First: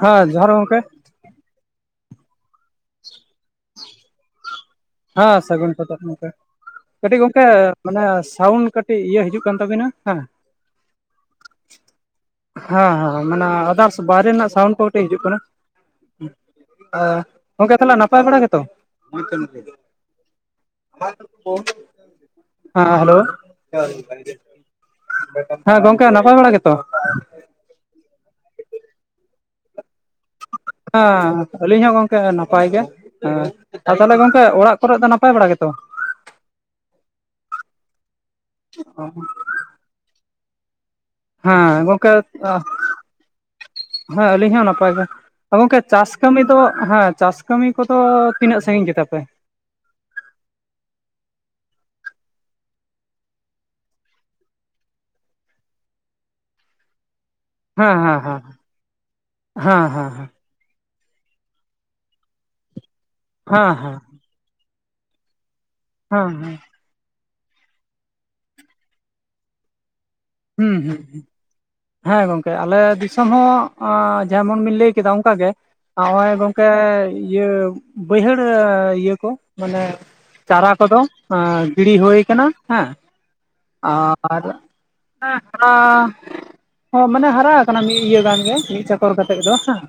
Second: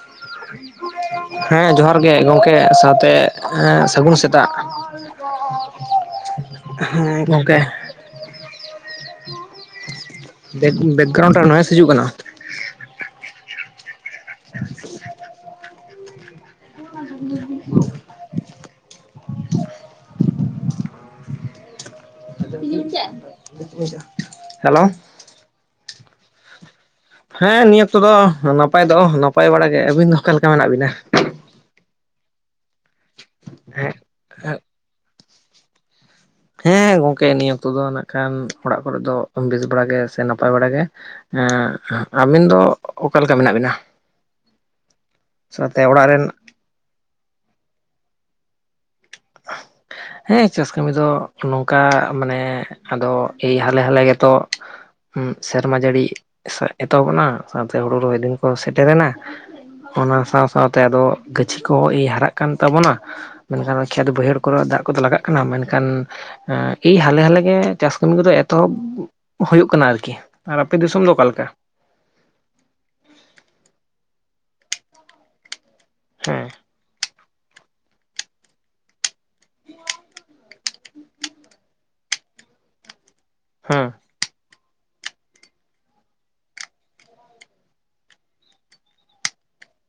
ᱦᱟᱸ ᱡᱚᱦᱟᱨ ᱜᱚᱢᱠᱮ᱾ ᱦᱮᱸ ᱡᱚᱦᱟᱨ ᱜᱮ ᱜᱚᱢᱠᱮ ᱥᱟᱶᱛᱮ ᱮᱸ ᱥᱟᱹᱜᱩᱱ ᱥᱮᱛᱟᱜ᱾ ᱦᱟ ᱥᱟᱹᱜᱩᱱ ᱥᱮᱛᱟᱜ ᱜᱚᱢᱠᱮ᱾ ᱠᱟᱹᱴᱤᱡ ᱜᱚᱝᱠᱮ ᱢᱟᱱᱮ ᱥᱟᱣᱩᱱᱰ ᱠᱟᱹᱴᱤᱡ ᱤᱭᱟᱹ ᱦᱤᱡᱩᱜ ᱠᱟᱱ ᱛᱟᱵᱮᱱᱟ ᱦᱮᱸ ᱵᱮᱠᱼᱵᱮᱠᱜᱨᱩᱱᱰ ᱱᱚᱣᱮᱥ ᱦᱤᱡᱩᱜ ᱠᱟᱱᱟ᱾ ᱦᱟᱸ ᱦᱟᱸᱸ ᱢᱟᱱᱮ ᱟᱫᱟᱨᱥ ᱵᱟᱨᱮ ᱨᱮᱱᱟᱜ ᱥᱟᱣᱩᱱᱰ ᱠᱩ ᱠᱟᱹᱴᱤᱡ ᱦᱤᱡᱩᱜ ᱠᱟᱱᱟ᱾ ᱟᱸᱼ ᱜᱚᱝᱠᱮ ᱛᱟᱦᱞᱮ ᱱᱟᱯᱟᱭ ᱵᱟᱲᱟ ᱜᱮᱛᱚ᱾ ᱦᱮᱸ ᱦᱮᱞᱳ- ᱦᱮᱞᱳᱼ ᱦᱮᱸ ᱜᱚᱝᱠᱮ ᱱᱟᱯᱟᱭ ᱵᱟᱲᱟ ᱜᱮ ᱛᱚ᱾ ᱦᱮᱸ ᱱᱤᱭᱟᱹ ᱚᱠᱛᱚ ᱫᱚ ᱱᱟᱯᱟᱭ ᱫᱚ ᱱᱟᱯᱟᱭ ᱵᱟᱲᱟ ᱜᱮ ᱟᱵᱤᱱ ᱫᱚ ᱚᱠᱟ ᱞᱮᱠᱟ ᱢᱮᱱᱟᱜ ᱵᱤᱱᱟ᱾ ᱦᱮ ᱟᱹᱞᱤᱧ ᱦᱚᱸ ᱜᱚᱝᱠᱮ ᱱᱟᱯᱟᱭ ᱜᱮ ᱦᱮᱸ ᱛᱟᱦᱚᱞᱮ ᱜᱚᱝᱠᱮ ᱚᱲᱟᱜ ᱠᱚᱨᱮ ᱫᱚ ᱱᱟᱯᱟᱭ ᱵᱟᱲᱟ ᱜᱮ ᱛᱚ᱾ ᱦᱮᱸ ᱜᱚᱝᱠᱮ ᱱᱤᱭᱟᱹ ᱠᱩᱛᱚ ᱫᱚ ᱱᱟᱜ ᱠᱷᱟᱱ ᱚᱲᱟᱜ ᱠᱚᱨᱮᱜ ᱫᱚ ᱵᱮᱥ ᱵᱟᱲᱟᱜ ᱜᱮ ᱥᱮ ᱱᱟᱯᱟᱭ ᱵᱟᱲᱟᱜ ᱜᱮ᱾ ᱮᱸ ᱦᱮᱸ ᱜᱚᱝᱠᱮ, ᱟᱹᱵᱤᱱ ᱫᱚ ᱚᱠᱟ ᱞᱮᱠᱟ ᱢᱮᱱᱟᱜ ᱵᱤᱱᱟ ᱦᱮᱸ ᱟᱹᱞᱤᱧ ᱦᱚᱸ ᱱᱟᱯᱟᱭ ᱜᱮ᱾ ᱮ ᱜᱚᱝᱠᱮ ᱥᱟᱶᱛᱮ ᱚᱲᱟᱜ ᱪᱟᱥ ᱨᱮᱱ ᱠᱟᱹᱢᱤ ᱫᱚ ᱦᱟᱸ ᱪᱟᱥ ᱠᱟᱹᱢᱤ ᱠᱚ ᱫᱚ ᱛᱤᱱᱟᱹᱜ ᱥᱟᱺᱜᱤᱧ ᱜᱮᱫᱟ ᱯᱮ? [inaudible] ᱦᱮᱸ ᱪᱟᱥ ᱠᱟᱹᱢᱤ ᱫᱚ ᱱᱚᱝᱠᱟ ᱢᱟᱱᱮ ᱟᱫᱚ ᱮᱭ ᱦᱟᱞᱮ ᱦᱟᱞᱮ ᱜᱮ ᱛᱚ᱾ ᱦᱩᱸ ᱥᱮᱨᱢᱟ ᱡᱟᱹᱲᱤ ᱥᱮ ᱮᱛᱚᱦᱚᱵ ᱮᱱᱟ ᱥᱟᱶᱛᱮ ᱦᱮᱸ ᱦᱩᱲᱩ ᱨᱚᱦᱚᱭ ᱦᱮᱸ ᱫᱤᱱ ᱦᱮᱸ ᱠᱚ ᱥᱮᱴᱮᱨᱮᱱᱟ ᱦᱮᱸ ᱦᱮᱸ ᱚᱱᱟ ᱥᱟᱶ ᱥᱟᱶᱛᱮ ᱟᱫᱚ ᱜᱟᱹᱪᱷᱤ ᱠᱚᱭ ᱦᱟᱨᱟᱜ ᱠᱟᱱ ᱛᱟᱵᱚᱱᱟ, ᱦᱮᱸ ᱢᱮᱱᱠᱷᱟᱱ ᱦᱮᱸ ᱠᱷᱮᱛ ᱵᱟᱹᱭᱦᱟᱹᱲ ᱠᱚᱨᱮ ᱫᱟᱜ ᱠᱚ ᱫᱚ ᱞᱟᱜᱟᱜ ᱠᱟᱱᱟ ᱢᱮᱱ ᱠᱷᱟᱱ ᱦᱮᱸ ᱦᱮᱸ ᱮᱻ ᱮ ᱦᱟᱞᱮ ᱦᱟᱞᱮ ᱜᱮ ᱪᱟᱥ ᱠᱟᱹᱢᱤ ᱠᱚ ᱫᱚ ᱮᱛᱚᱦᱚᱵᱽ ᱦᱩᱭᱩᱜ ᱠᱟᱱᱟ ᱟᱨᱠᱤ ᱟᱨ ᱟᱯᱮ ᱦᱩᱸ ᱫᱤᱥᱚᱢ ᱦᱩᱸ ᱫᱚ ᱚᱠᱟ ᱞᱮᱠᱟ ᱦᱮᱸ ᱜᱚᱝᱠᱮ ᱟᱞᱮ ᱫᱤᱥᱚᱢ ᱦᱚᱸ ᱟᱻ ᱡᱮᱢᱚᱱ ᱵᱤᱱ ᱞᱟᱹᱭ ᱠᱮᱫᱟ ᱚᱱᱠᱟ ᱜᱮ᱾ ᱱᱚᱜᱼᱚᱭ ᱦᱮᱸ ᱜᱚᱝᱠᱮ ᱤᱭᱟᱹ ᱵᱟᱹᱭᱦᱟᱹᱲ ᱤᱭᱟᱹ ᱠᱚ ᱢᱟᱱᱮ ᱪᱟᱨᱟ ᱠᱚ ᱫᱚ ᱟᱻ ᱜᱤᱲᱤ ᱦᱳᱭ ᱠᱟᱱᱟ ᱦᱮᱸ ᱦᱮᱸ ᱟᱨ [unintelligible] ᱦᱳ ᱢᱟᱱᱮ ᱦᱟᱨᱟ ᱟᱠᱟᱱᱟ ᱢᱤᱫ ᱤᱭᱟᱹ ᱜᱟᱱ ᱜᱮ ᱢᱤᱫ ᱪᱟᱠᱚᱨ ᱠᱟᱛᱮᱜ ᱫᱚ ᱦᱮᱸ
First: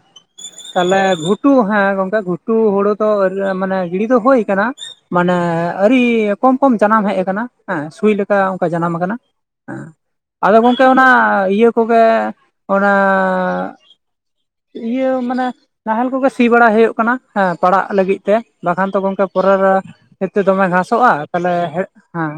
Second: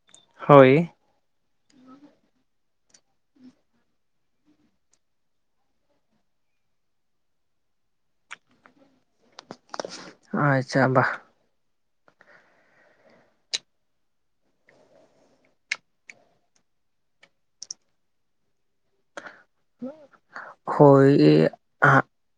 ᱦᱳᱭ ᱛᱟᱦᱞᱮ ᱵᱷᱩᱴ ᱴᱩ ᱦᱮᱸ ᱜᱚᱝᱠᱮ ᱜᱷᱩᱴᱩ ᱦᱩᱲᱳ ᱫᱚ ᱢᱟᱱᱮ ᱜᱤᱲᱤ ᱫᱚ ᱦᱩᱭ ᱠᱟᱱᱟ᱾ ᱢᱟᱱᱮ ᱟᱹᱨᱤ ᱠᱚᱢ ᱠᱚᱢ ᱡᱟᱱᱟᱢ ᱦᱮᱡ ᱟᱠᱟᱱᱟ ᱦᱮᱸ ᱥᱩᱭ ᱞᱮᱠᱟ ᱚᱱᱠᱟ ᱡᱟᱱᱟᱢ ᱟᱠᱟᱱᱟ᱾ ᱦᱮᱸ ᱟᱫᱚ ᱜᱚᱝᱠᱮ ᱟᱪᱪᱷᱟ ᱵᱟ ᱚᱱᱟ ᱤᱭᱟᱹ ᱠᱚᱜᱮ ᱚᱱᱟ ᱤᱭᱟᱹ ᱢᱟᱱᱮ ᱱᱟᱦᱮᱞ ᱠᱚᱜᱮ ᱥᱤ ᱵᱟᱲᱟᱭ ᱦᱩᱭᱩᱜ ᱠᱟᱱᱟ ᱦᱮᱸ ᱯᱟᱲᱟᱜ ᱞᱟᱹᱜᱤᱫ ᱛᱮ ᱵᱟᱠᱷᱟᱱ ᱛᱚ ᱜᱚᱝᱠᱮ ᱯᱚᱨᱮ ᱤᱛᱟᱹ ᱫᱚᱢᱮ ᱦᱳᱭ ᱜᱷᱟᱥᱚᱜ-ᱟ ᱛᱟᱦᱞᱮ ᱦᱮᱫ ᱦᱮᱸ